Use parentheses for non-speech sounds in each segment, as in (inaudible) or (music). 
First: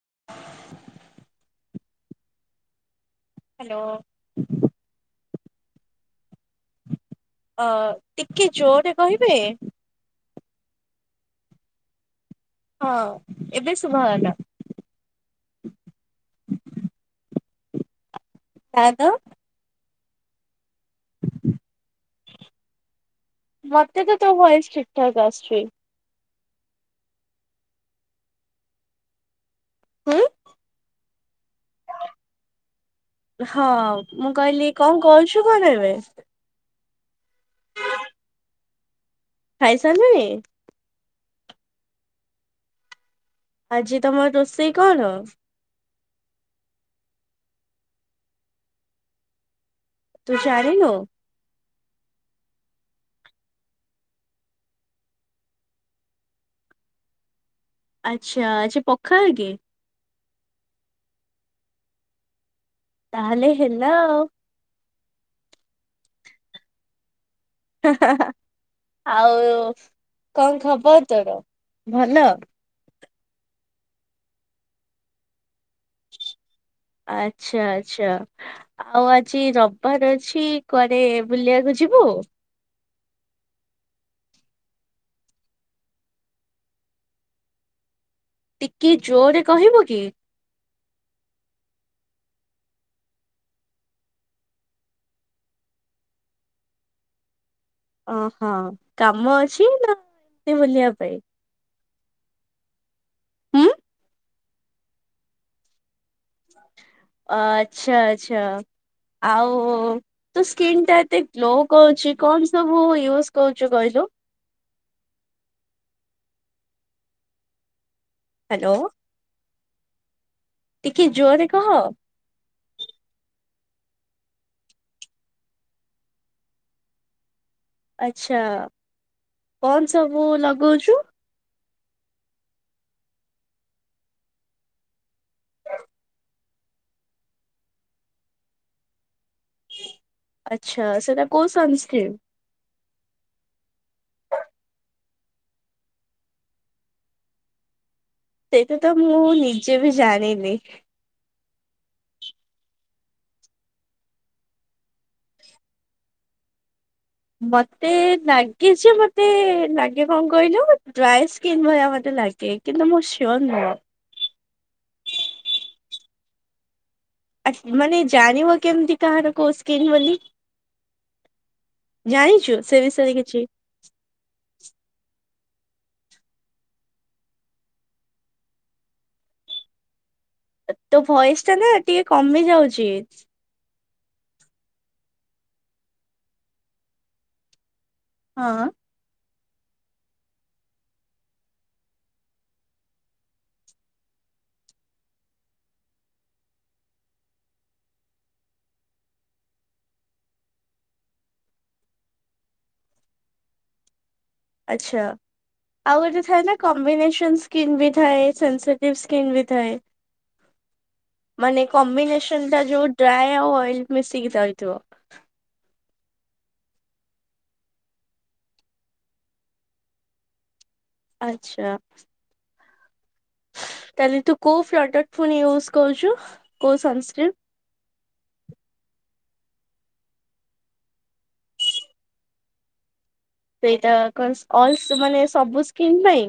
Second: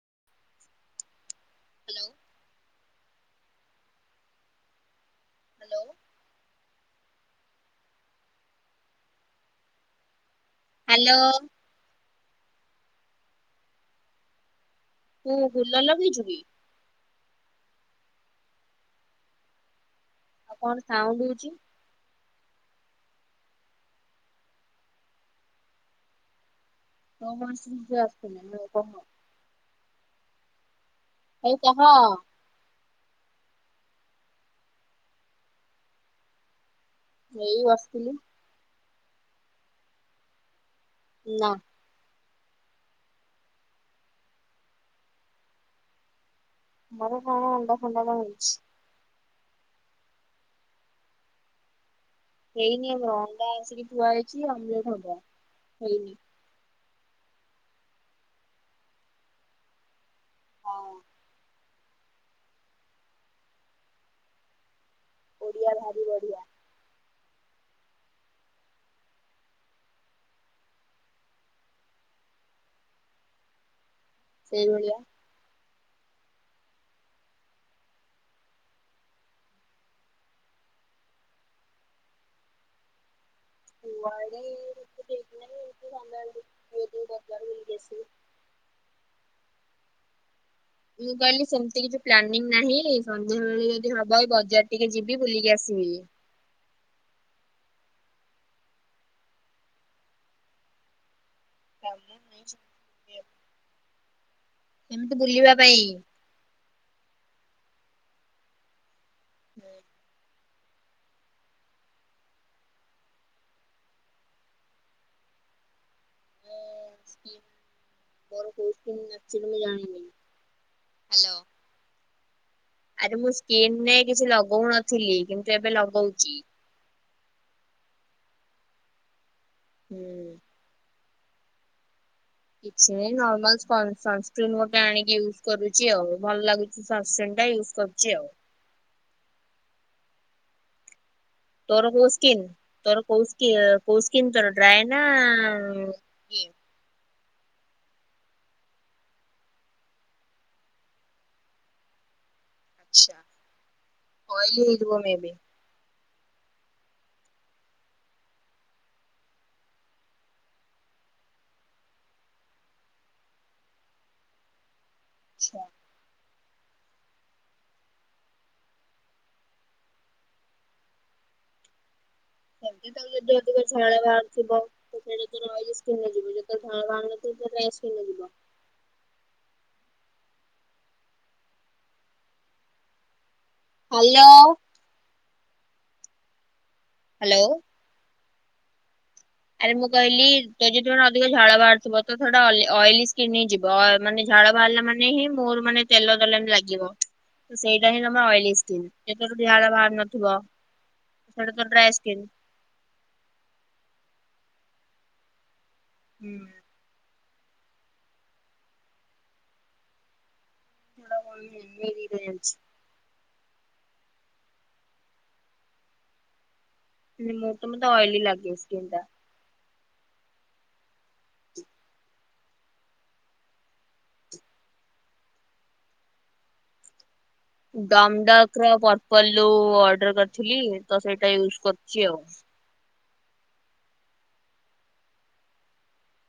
(unintelligible) Hello. Hello. Hello. ଅ ଟିକେ ଜୋରେ କହିବେ? ହାଲୋ। ହଁ ଏବେ ଶୁଭା ଗଲା। ତୁ ହୁଲ ଲଗେଇଚୁ କି? ନା ତ। ଆଉ କଣ ସ୍ ସାଉଣ୍ଡ ହଉଚି। ମତେ ତ ତୋ ଭଏସ୍ ଠିକ୍ ଠାକ୍ ଅସ୍ ଚି ନଅ ମାସ (unintelligible) ନା କଅ? ହୁଁ। ହଉ କହଅ। ହଅ ମୁଁ କହିଲି କଣ କଉଛୁ କଣ ଏବେ? ଏଇ ବସିଥିଲି। ଖାଇ ସରିଲୁନି। ନା। ଆଜି ତମର ରୋଷେଇ କଣ? ମର କଣ ଅଣ୍ଡା ଣ୍ଡା କ ହେଇଛି। ତୁ ଜାନିନୁ। ହେଇନିମ ଅଣ୍ଡା ଆସିକି ପୁଆଯାଇଛି ଅମ ହବ ହେଇନି। ଆଚଛା ଆଛ ପଖାଳ କି? ହଁ ତାହଲେ ହେଲା ଆଉ ଓଡିଆ ଭାରି ବଢିଆ ଆଉ କଣ ଖବର ତୋର ଭଲ? ସେଇିଭଳିଆ ଆଚ୍ଛା ଆଚ୍ଛା ଆଉ ଆଜି ରବିବାର ଅଛି କୁଆରେେ ବୁଲିବାକୁ ଯିବୁ? ହୁଆ ବ ବିଛି (unintelligible) ଟିକେ ଜୋରରେ କହିବୁ କି? ମୁଁ କହିଲି ସେମିତି କିଛି ପ୍ଲାନିଂ ନାହିଁ ସନ୍ଧ୍ୟାବେଳେ ଯଦି ହବ ବଜାର ଟିକେ ଯିବି ବୁଲିକି ଆସିବି। ଓହଁ କାମ ଅଛି ନା ଏମତି ବୁଲିବା ପାଇଁ? କାମ ନାହିଁ ସେମିତି। ଏମିତି ବୁଲିବା ପାଇଁ। ଆଛା ଆଛା। ଆଉ ତ ସ୍କିନ୍ ଟା ଏତେ ଗ୍ଲୋ କରୁଛି କଣ ସବୁ ୟୁଜ କରୁଛୁ କହିଲୁ? ମୁଁ ସ୍କପ (unintelligible) ବଡ଼ ହ୍ୟାଲୋ କୌନ ନା (unintelligible) ଯାଣ ପ (unintelligible) ଟିକେ ଜୋରରେ କହ ଆରେ ମୁଁ ସ୍କିନରେ କିଛି ଲଗଉନଥିଲି କିନ୍ତୁ ଏବେ ଲଗଉଛି। ଆଛା। କଣ ହୁଁ ସବୁ ଲଗଉଛୁ? କିଛି ନାହିଁ ନର୍ମାଲ ସନକ୍ରନ୍ ଗୋଟେ ଆଣିକି ୟୁଜ କରୁଛି ଆଉ ଭଲ ଲାଗୁଛି ସନ୍ସ୍କିରିନ୍ ଟା ୟୁଜ କରୁଛି ଆଉ। ଆଚ୍ଛା ସେଟା କୋଉ ତୋର ସନସ୍କ୍ରିନ୍? କୋସ୍କିିନ ତୋର କକ କଉସ୍କିିନ ତୋର ଡ୍ରାଏ ନା ନା (unintelligible) ସେଇଟା ତ ମୁଁ ନିଜେ ବି ଜାଣିନି ଆଛାଲି ହିୁ ମ ବି (unintelligible) ମତେ ଲାଗେ ଯେ ମତେ ଲାଗେ କଣ କହିଲୁ ଡ୍ରାଇ ସ୍କିନ୍ ଭଳିଆ ମତେ ଲାଗେ କିନ୍ତୁ ମୁଁ ସିୟୋର ନୁହଁ। ଆଛା। ଆ ମାନେ ଜାଣିବ କେମିତି କାହାର କୋଉ ସ୍କନ୍ ବୋଲି ଜାଣିଛୁ ସେ ତ ବିଷୟରେ ଯଦି କିଛି ଅଧ ଶଳ ବାରଛି ବା ତ (unintelligible) ଯେତେ ଧ ବା (unintelligible) ତୋ ଭଏସ ଟା ନା ଟିକେ କମି ଯାଉଚି। ହାଲୋ। ହାଲୋ। ହଁ। ଆରେ ମୁଁ କହିଲି ତ ଯଦ ତମେ ଅଧିକ ଝାଳ ବାହାରୁଥିବ ତ ଟା ଅଏଲି ସ୍କିନ୍ ହିଁ ଯିବ ମାନେ ଝାଳ ବାହାରିଲା ମାନେ ହିଁ ମୋର ମାନେ ତେଲ ଦେଲେଣି ଲାଗିବ ତ ସେଇଟା ହିଁ ତମର ଅଏଲି ସ୍କିନ୍ ଯେତେବେ ଝାଳ ବାହହାର ନଥିବ ସେଟା ତ ଡ୍ରାଏ ସ୍କନ୍। ଆଛା। ଆଉ ଗୋଟେ ହୁଁ। ଥାଏ ନା କମ୍ବିନେସନ ସ୍କିିନ ବି ଥାଏ ସେସଟିଭ ସ୍କିିନ ବି ଥାଏ। ମାନେ କମ୍ବିନେସନ ଟା ଯୋଉ ଡ୍ରାଏ ଆଉ ଅଏଲ ମିଶିକି ଯାଇଥିବ ମୋ ମୋତେ ଅଏଲି ଲାଗେ ସ୍କିନ ଟା। ଆଛା। ତାହେଲେ ତୁ କୋଉ ପ୍ରଡକ୍ଟ ଫୁଣି ୟୁଜ କରୁଛୁ କୋଉ ସନସ୍କ୍ରିନ୍? ଡମଡକ ର ପର୍ପଲ ର ଅର୍ଡର କରିଥିଲି ତ ସେଇଟା ୟୁଜ୍ କରୁଛି ଆଉ। ସେଇଟା ମାନେ ସବୁ ସ୍କିନ୍ ପାଇଁ?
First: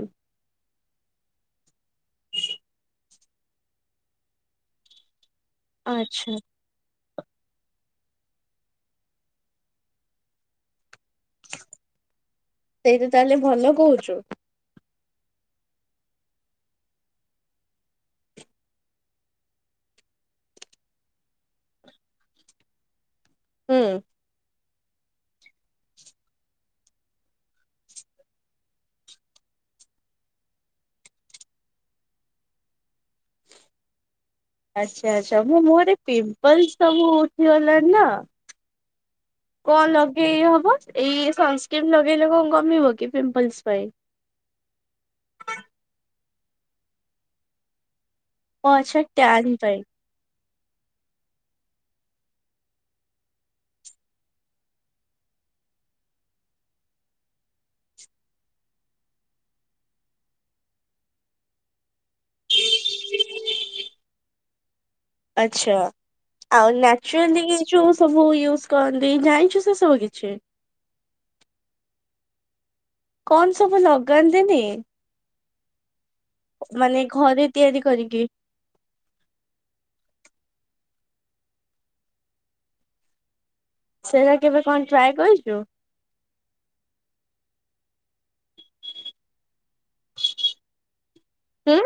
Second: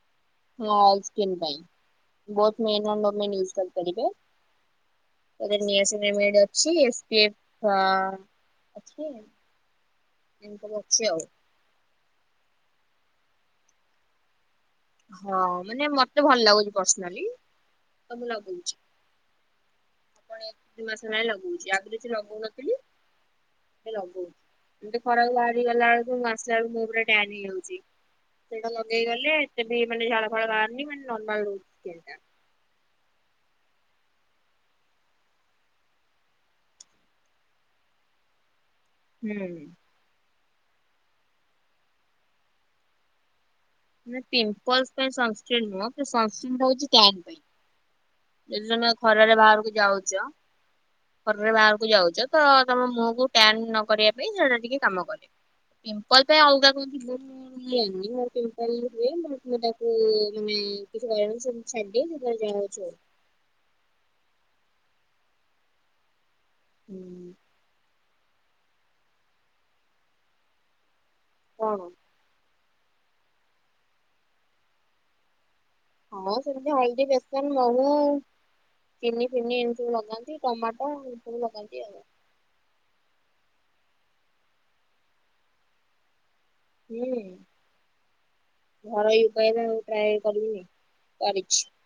ଅଏଲ ସ୍କିନ୍ ପାଇଁ ଵୋଥ ମେନ ଔର ଓମେନ୍ ଇଉସ କରିପାରିବେ। ଏଥିରେ ଆଚ୍ଛା। ନିଆସିନେମାଇଡ ଅଛି। ଅଛି ଏତି ସବୁ ଅଛି ଆଉ। ସେଇଟା ତାହେଲେ ଭଲ କହୁଛୁ? ହଁ ମାନେ ମତେ ଭଲ ଲାଗୁଛି ପର୍ସନାଲି ତ ମୁ ଲଗଉଛି। ଏ ଦି ମାସ ହେଲା ଲଗଉଛି ଆଗରୁ ଲଗଉନଥିଲି ହୁଁ। ଏଵେ ଲଗଉଚି। ଏମିତି ଖରାକୁ ବାହାରି ଗଲା ବେଳକୁ ଆସିଲା ବେଳକୁ ମୁହଁ ପୁରା ଟାନ୍ ହେଇଯାଉଛି। ସେଟା ଲଗେଇଗଲେ ଏତେ ବି ମାନେ ଝାଳ ଫାଳ ବାହାରନି ମାନେ ନର୍ମାଲ ରହୁଛି ସ୍କିନ୍ ଟା। ଆଚ୍ଛା ଆଚ୍ଛା। ମୁଁ ମୋ ମୁହଁ ପିମ୍ପଲସ ସବୁ ଉଠିଗଲାଣି ନା ହୁଁ କଣ ଲଗେଇବି? ଏଇ ସନ୍ସ୍କ୍ରିନ୍ ଲଗେଇଲେ କଣ କମିବ କି ପିମ୍ପଲ୍ସ? ମାନେ ପିମ୍ପଲସ ପାଇଁ ସନସ୍କ୍ରି ନ୍ନୁହ କି ସନସ୍କ୍ରିନ୍ ହଉଛି ଟାନ ପାଇଁ। ଓ ଯଦି ତମେ ଆଚ୍ଛା ଖରାରେ ଟ୍ୟାନ୍ ବାହାରକୁ ପାଇଁ ଯାଉଛ ଖରାରେ ବାହାରକୁ ଯାଉଛ ତ ତମ ମୁହକୁ ଟାନ ନକରିବା ପାଇଁ ସେଟା ଟିକେ କାମ କରେ ପିମ୍ପଲ ପାଇଁ ଅଲଗା କୁ ତାକୁ ତମେ କିଛି କହିବନାହିଁ ସେମିତି ଛାଡିଦିଅ ସେତାର ଯାହେଉ ଛି ହେଉ। ଆଚ୍ଛା। ଆଉ ନ୍ୟଚୁରାଲି ହୁଁ ଯୋଉ ସବୁ ୟୁଜ କରନ୍ତି ଜାଣିଛୁ ସେ ସବୁ କିଛି? ହଁ। କଣ ସବୁ ଲଗାନ୍ତିନି ହଁ ସେମିତି ମାନେ ହଳଦୀ ଘରେ ବେସନ ତିଆରି ମହୁ କରିକି? ଚିନି ଫିନି ଏମି ସବୁ ଲଗାନ୍ତି ଟମାଟୋ ହ ଲାଗନ୍ତି ଆଉ ସେଇଟା କେବେ କଣ ଟ୍ରାଏ କରିଛୁ? ହୁଁ ଘରୋଇ ଉପାୟ ଟ୍ରାଇ କରିଵି। କରିଛି। ହୁଁ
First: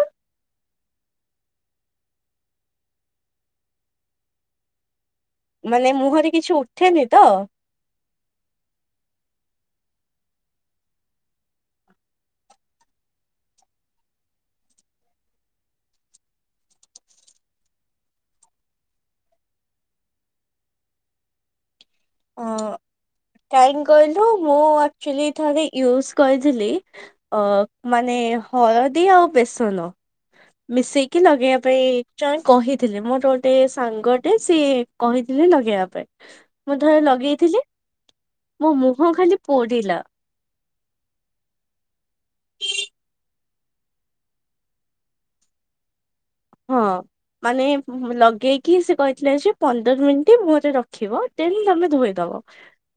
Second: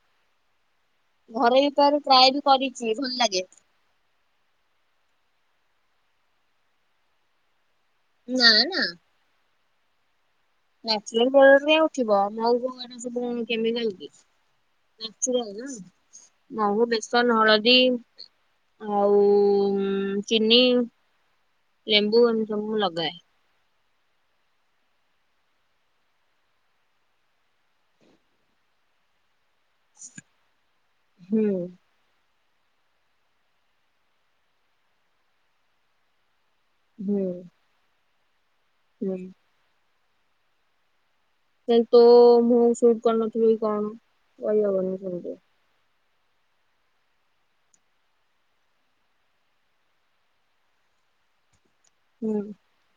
ଘରେ ଵି ଥରେ ଟ୍ରାଇ ବି କରିଛି ଭଲ ଲାଗେ। ମାନେ ମୁହଁରେ କିଛି ଉଠେନି ତ? ନା ନା। ନ୍ୟାଚୁରାଲ୍ ଉଠିବ ମହୁ ଫହୁ ସବୁ କେମିକାଲ କିନ୍ୟାଚୁରାଲ୍ନ ନା ମହୁ ବେସନ ହଳଦୀ ଆଉ ଚିନି। ଲେମ୍ବୁ ଏମିତି ହଁ ସବୁ ଲଗାଏ। କାହିଁ କହିଲୁ ମୁଁ ଅକ୍ଚ୍ୟାଲି ଥରେ ୟୁଜ କରିଥିଲି ଅ ମାନେ ହଳଦୀ ଆଉ ବେସ ମିଶେଇକି ହୁଁ ଲଗେଇବା ପାଇଁ (unintelligible) କହିଥିଲେ ମୋର ଗୋଟେ ସାଙ୍ଗଟେ ସିଏ କହିଥିଲେ ଲଗେଇବା ପାଇଁ। ମୁଁ ଥରେ ହୁଁ ଲଗେଇଥିଲି। ମୋ ମୁହଁ ହୁଁ। ଖାଲି ପୋଡିଲା। ତୋ ମୁହଁ କୁ ଶୁଟ୍ କରୁ ନଥିବ କି କଣ କହିହବନି ସେମିତି। ହଁ ମାନେ ଲଗେଇକି ସେ କହିଥିଲେ ଯେ ପନ୍ଦର ମିନିଟ୍ ମୁହଁରେ ରଖିବ ଦେନ୍ ତମେ ଧୋଇଦବ ହୁଁ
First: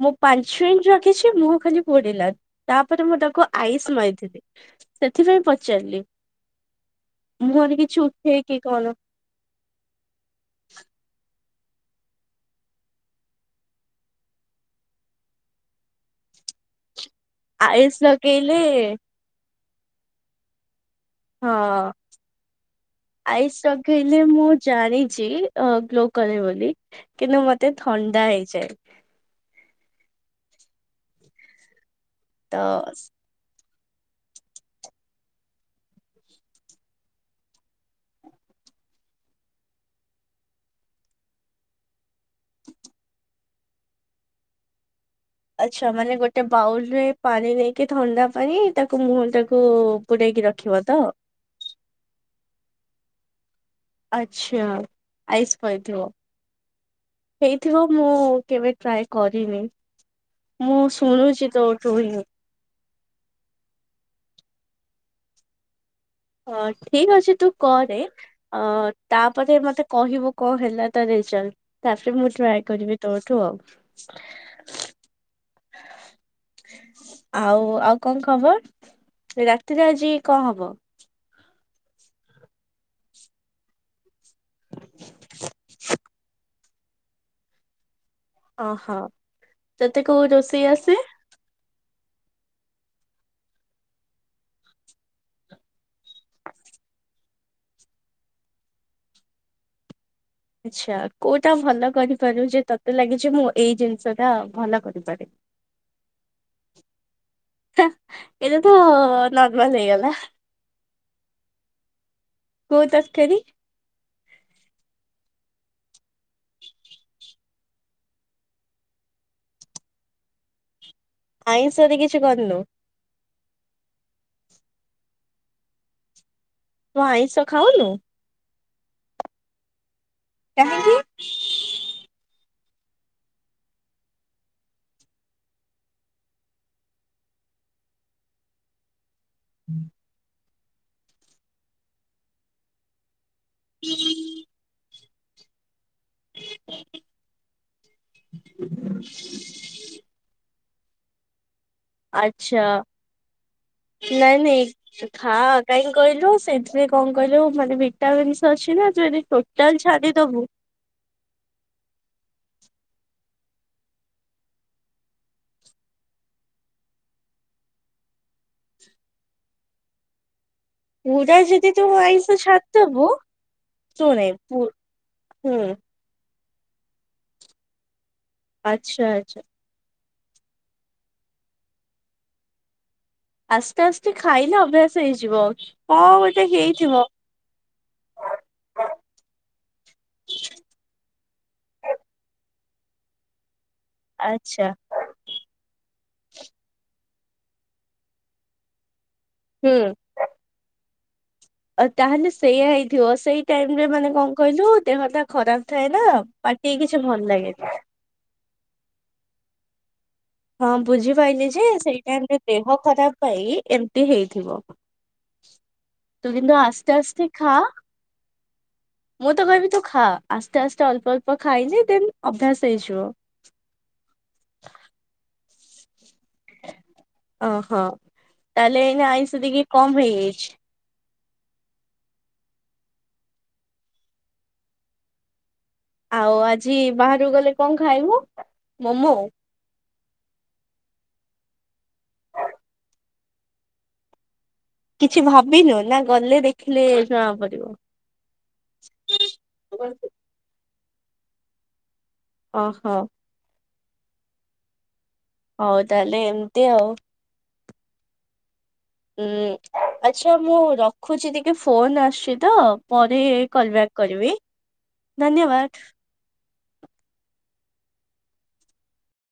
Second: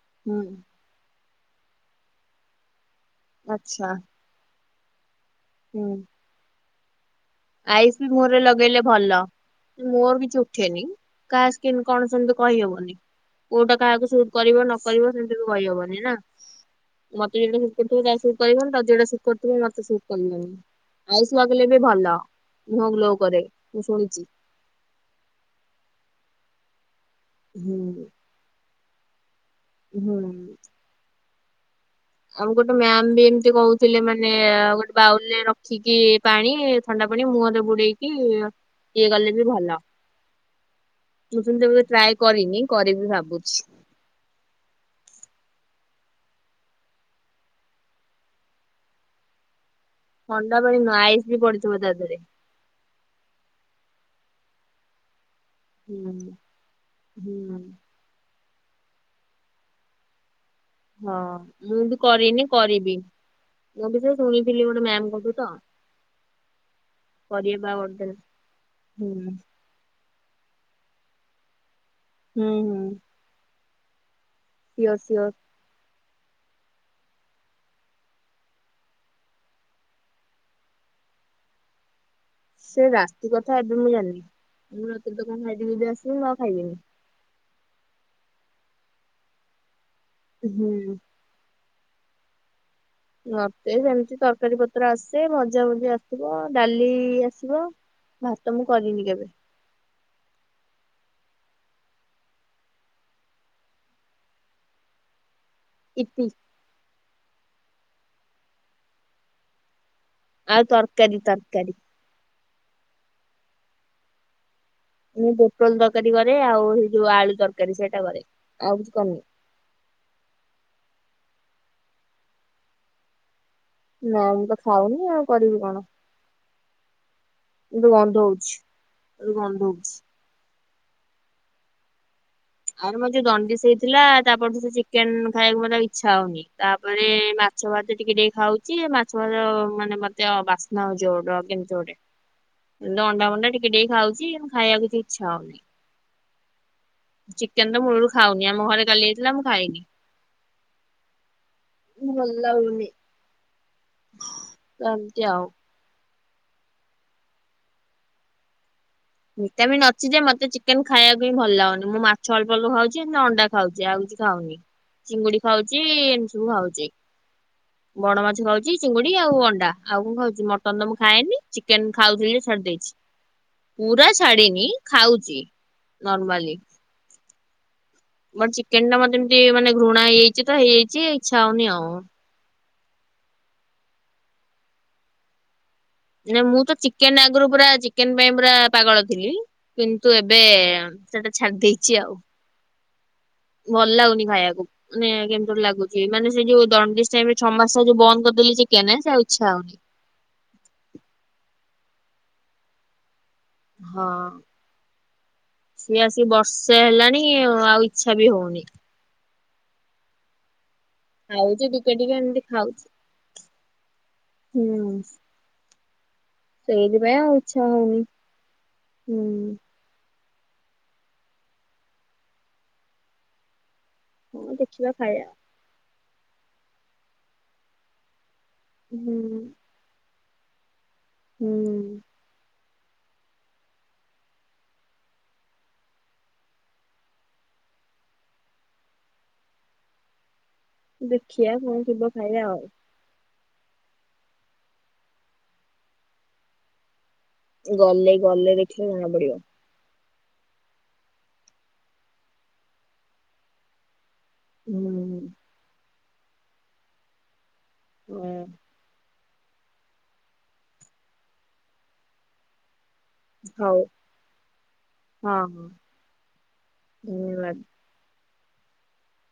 ମୁଁ ହୁଁ ପାଞ୍ଚ ମିନିଟ୍ ରଖିଛି ମୁହଁ ଖାଲି ପଡିଲା ତା ତାପରେ ମୁଁ ତାକୁ ଆଇସ୍ ଆଚ୍ଛା ମାରିଥିଲି। ସେଥିପାଇଁ ହୁଁ। ପଚାରିଲି? ମୁଁହଁରେ କିଛି ମୁଁହରେ ଉଠେଇକି ଲଗେଇଲେ କଣ ଭଲ ମୋର କିଛି ଉଠେନି। କାସ ସ୍କିନ କଣ ସେମିତି କହିହବନି କୋଉଟା କାହାକୁ ଶୁଟ୍ କରିବ ନକରିବ ସେମିତି ବି କହିହବନି ନା? ମତେ ଯୋଉଟା ଶୁଟ୍ ଆଇସ୍ କରୁଥିବ (unintelligible) ଶୁଟ୍ ଲଗେଇଲେ କରିବନି। ତତେ ଯୋଉଟା ଶୁଟ୍ ତୁମେ ମତେ ସୁଟ୍ (unintelligible) ଆଇସ୍ ଲଗେଇଲେ ବି ଭଲ। ମୁହଁ ଗ୍ଲୋ କରେ ଆଇସ ମୁଁ ଲଗେଇଲେ ଶୁଣିଚି। ମୁଁ ଜାଣିଚି ଗ୍ଲୋ କ ବୋଲି। କିନ୍ତୁ ମତେ ହୁଁ ଥଣ୍ଡା ହେଇଯାଏ। ହୁଁ ତ ଆମ ଗୋଟେ ମ୍ୟାମ ବି ଏମିତି କହୁ ଥିଲେ ମାନେ ଗୋଟେ ବାଉଲରେ ରଖିକି ପାଣି ଥଣ୍ଡା ପାଣି ମୁହଁରେ ବୁଡେଇକି ଇଏ ଗଲେ ବି ଭଲ। ମୁଁ ସେମିତିକେବେ ଟ୍ରାଏ କରିନି କରିିବି ଭାବୁଛି। ଆଛା ମାନେ ଗୋଟେ ବାଉଲ ରେ ପାଣି ନେଇକି ଥଣ୍ଡା ପାଣି ତାକୁ ମୁହଁଟାକୁ ଥଣ୍ଡା ପାଣି ନୁହଁ ଆଇସ୍ ବି ପଡିଥିବ ତା ଦେହରେ। ଆଛା। ଆଇସ୍ ପଡ଼ିଥିବ, ହୁଁ ହୁଁ ହେଇଥିବ ମୁଁ କେବେ ଟ୍ରାଏ କରିନି। ମୁଁ ହଁ ଶୁଣୁଛି ମୁଁ ତୋଠୁ ବି ହିଁ କରିନି କରିବି। ମୁଁ ବି ସେଇ ଶୁଣିଥିଲି ଗୋଟେ ମ୍ୟାମ କଠୁ ତ। ହଁ ଠିକ ଅଛି ତୁ କରିବା ବା କରେ ଗୋଟେ ଦିନ। ଅ ହୁଁ ତାପରେ ମତେ କହିବୁ କ ହେଲା ତା ରେଜଲ୍ଟ? ତାପରେ ମୁଁ ହୁଁ ଟ୍ରାଏ ହୁଁ କରିବି ତୋଠୁ ଆଉ ସିଓର ସିଓର ଆଉ ଆଉ କଣ ଖବର, ରାତିରେ ଆଜି କଣ ହବ? ସେ ରାତି କଥା ଏବେ ମୁଁ ଜାଣିନି। ମୁଁ ରାତିରେ ତ କଣ ଖାଇଦେବି ଆସିବି ମୁଁ ଆଉ ଖାଇବିନି। ଅ ହୋ ତତେ କୋଉ ରୋଷେଇ ହୁଁ। ଆସେ? ମତେ ସେମିତି ତରକାରୀ ପତ୍ର ଆସେ ଭଜା ଭୁଜି ଆସିବ ଡାଲି ଆସିବ ଭାତ ମୁଁ କରିନି କେବେ। ଆଛା କୋଉଟା ଭଲ କରିପାରିବୁ ଯେ ତତେ ଲାଗୁଛି ମୁଁ ଏଇ ଜିନିଷ ଟା ଭଲ କରିପାରିବି? ଇପି। ଏଇଟା ତ ନର୍ମାଲ ହେଇଗଲା। ଆଉ ତରକାରୀ ତରକାରୀ କୋଉ ତରକାରୀ? ମୁଁ ପୋଟଳ ତରକାରୀ କରେ ଆଉ ସେଇ ଯୋଉ ଆଳୁ ତରକାରୀ ସେଇଟା କରେ ଆଉ କିଛି କରିନି। ଆଇଁଷ ରେ କିଛି କରିନୁ? ନା ମୁଁ ତ ଖାଉନି ଆଉ କରିବି କଣ? ତୁ ଆଇଁଷ ଖାଉନୁ ମତେ ଗନ୍ଧଉଛି ଗନ୍ଧଉଛି। କାହିଁକିି? ଆରେ ମୋତେ ଦଣ୍ଡିସ୍ ହେଇଥିଲା ତାପରଠୁ ତ ଚିକେନ ଖାଇବାକୁ ମତେ ଇଚ୍ଛା ହଉନି ତାପରେ ମାଛ ଫାଛ ଟିକେ ଟିକେ ଖାଉଚି ମାଛ ଫାଛ ମାନେ ମତେ ବାସ୍ନା ହଉଚି ଅଡୁଆ କେମିତି ଗୋଟେ ଅଣ୍ଡା ଫଣ୍ଡା ଟିକେ ଟିକେ ଖାଉଚି ଖାଇବାକୁ କିଛି ଇଚ୍ଛା ହଉନି। ଚିକେନ ତ ମୂଳରୁ ଖାଉନି ଆମ ଘରେ କାଲି ହେଇଥିଲା ମୁଁ ଖାଇନି। ଭଲ ଆଚ୍ଛା ଲାଗୁନି ନାଇଁ ନାଇଁ ତ ଏମିତି ଖା ଆଉ। କାଇଁ କଇଲୁ? ସେଥିରେ କଣ କହିଲୁ ମାନେ ଭିଟାମିନସ୍ ଅଛି ନା ତୁ ଯଦି ଟୋଟାଲ ଭିଟାମିନ୍ ଅଛି ଯେ ଛାଡିଦବୁ ମତେ ଚିକେନ ଖାଇବାକୁ ହିଁ ଭଲ ଲାଗୁନି ମୁଁ ମାଛ ଫଲ୍ ଫଲ୍ ଖାଉଚି ଏମିତି ଅଣ୍ଡା ଖାଉଚି ଆଉ କିଛି ଖାଉନି ଚିଙ୍ଗୁଡି ଖାଉଚୁ ଏମତି ସବୁ ଖାଉଚି ବଡମାଛ ଖାଉଚି ଚିଙ୍ଗୁଡି ଆଉ ଅଣ୍ଡା ଆଉ କଣ ଖାଉଚି ମ ପୁରା ଯଦି ତୁ ଆଇଁଷ ଦେଇଛି। ଛାଡ଼ିଦବୁ ପୁରା ଛାଡିନି ଖାଉଚି ନର୍ ମାଲି। ବଟ୍ ଚିକେନ ଟା ଆଚ୍ଛା ମତେ ଆଚ୍ଛା। ଏମତି ମାନେ ଘୃ ନାଇଁ ହେଇଚି ତ ହେଇଯାଇଚି ଇଚ୍ଛା ହଉନି ଆଉ। ଆସ୍ତେ ଆସ୍ତେ ଖାଇଲେ ଅଭ୍ୟାସ ହେଇଯିବ। କଣ ନାଇଁ ଗୋଟେ ମୁଁ ତ ହେଇଥିବ। ଚିକେନ ଆଗରୁ ପୁରା ଚିକେନ ପାଇଁ ପୁରା ପାଗଳ ଥିଲି କିନ୍ତୁ ଏବେ ସେଟା ଛାଡି ଦେଇଚି ଆଉ। ଭଲ ଲାଗୁନି ଖାଇବାକୁ ଆଚ୍ଛା ମାନେ କେମିତି ଗୋଟେ ଲାଗୁଚି ମାନେ ସେ ଯୋଉ ଦଣ୍ଡିସ୍ ସେବି ଛଅ ମାସ ଯୋଉ ବନ୍ଦ କରିଦେଲି ଚିକେନ୍ ସେ ଆଉ ଇଛା ହୁଁ। ହଉନି। ଆଉ ତାହେଲେ ସେୟା ହେଇଥିବ ସେଇ ଟାଇମ୍ ରେ ହଁ ମାନେ କଣ କଇଲୁ ଦେହ ଟା ଖରାପ ଥାଏ ସିଏ ନା ଆସିକି ପାଟିି କି ବର୍ଷେ କିଛି ହେଲାଣି ଭଲ ଲାଗେନି। ଆଉ ଇଚ୍ଛା ବି ହଉନି। ହଁ ବୁଝିପାଇଲି ଯେ ଖାଉଛି ଟିକେ ସେଇ ଟିକେ ଟାଇମ୍ ରେ ଏମିତି ଦେହ ଖାଉଛି ଖରାପ ପାଇଁ ଏମିତି ହେଇଥିବ। ହୁଁ ତୁ କିନ୍ତୁ ଆସ୍ତେ ସେଇଥିପାଇଁ ଆସ୍ତେ ଆଉ ଖା ଇଚ୍ଛା ହଉନି। ମୁଁ ତ ହୁଁ କହିବି ତୁ ଖା। ଆସ୍ତେ ଆସ୍ତେ ଅଳ୍ପ ଅଳ୍ପ ଖାଇଲେ ଦେନ୍ ଅଭ୍ୟାସ ହେଇଯିବ। ହଁ ଦେଖିବା ଖାଇବା ଓହୋ। ତାହେଲେ ଏଇନା ହୁଁ ଆଇଁଷ ଟିକେ କମ୍ ହେଇଯାଇ ହୁଁ। ଆଉ ଆଜି ବାହହାରକୁ ଗଲେ କଣ ଖାଇବ ମୋମୋ? ଦେଖିଆ କଣ ଥିବ ଖାଇଆ ଆଉ। କିଛି ଭାବିନୁ ନା ଗଲେ ଦେଖିଲେ ଜଣା ପଡିବ। ଗଲେ ଗଲେ ଦେଖିଲେ ଜଣା ପଡିବ। ଓହୋ। ହୁଁ। ହଉ ତାହେଲେ ଏମିତି ଆଉ। ହୁଁ। ଉୁଁ ଆଚ୍ଛା ମୁଁ ରଖୁଛି ଟିକେ ଫୋନ ଆସୁଛି ତ-ଅ-ଅ ପରେ କଲ ହଉ ବ୍ୟାକ୍ କରିବି ହଁ ହଁ ଧନ୍ୟବାଦ। ଧନ୍ୟବାଦ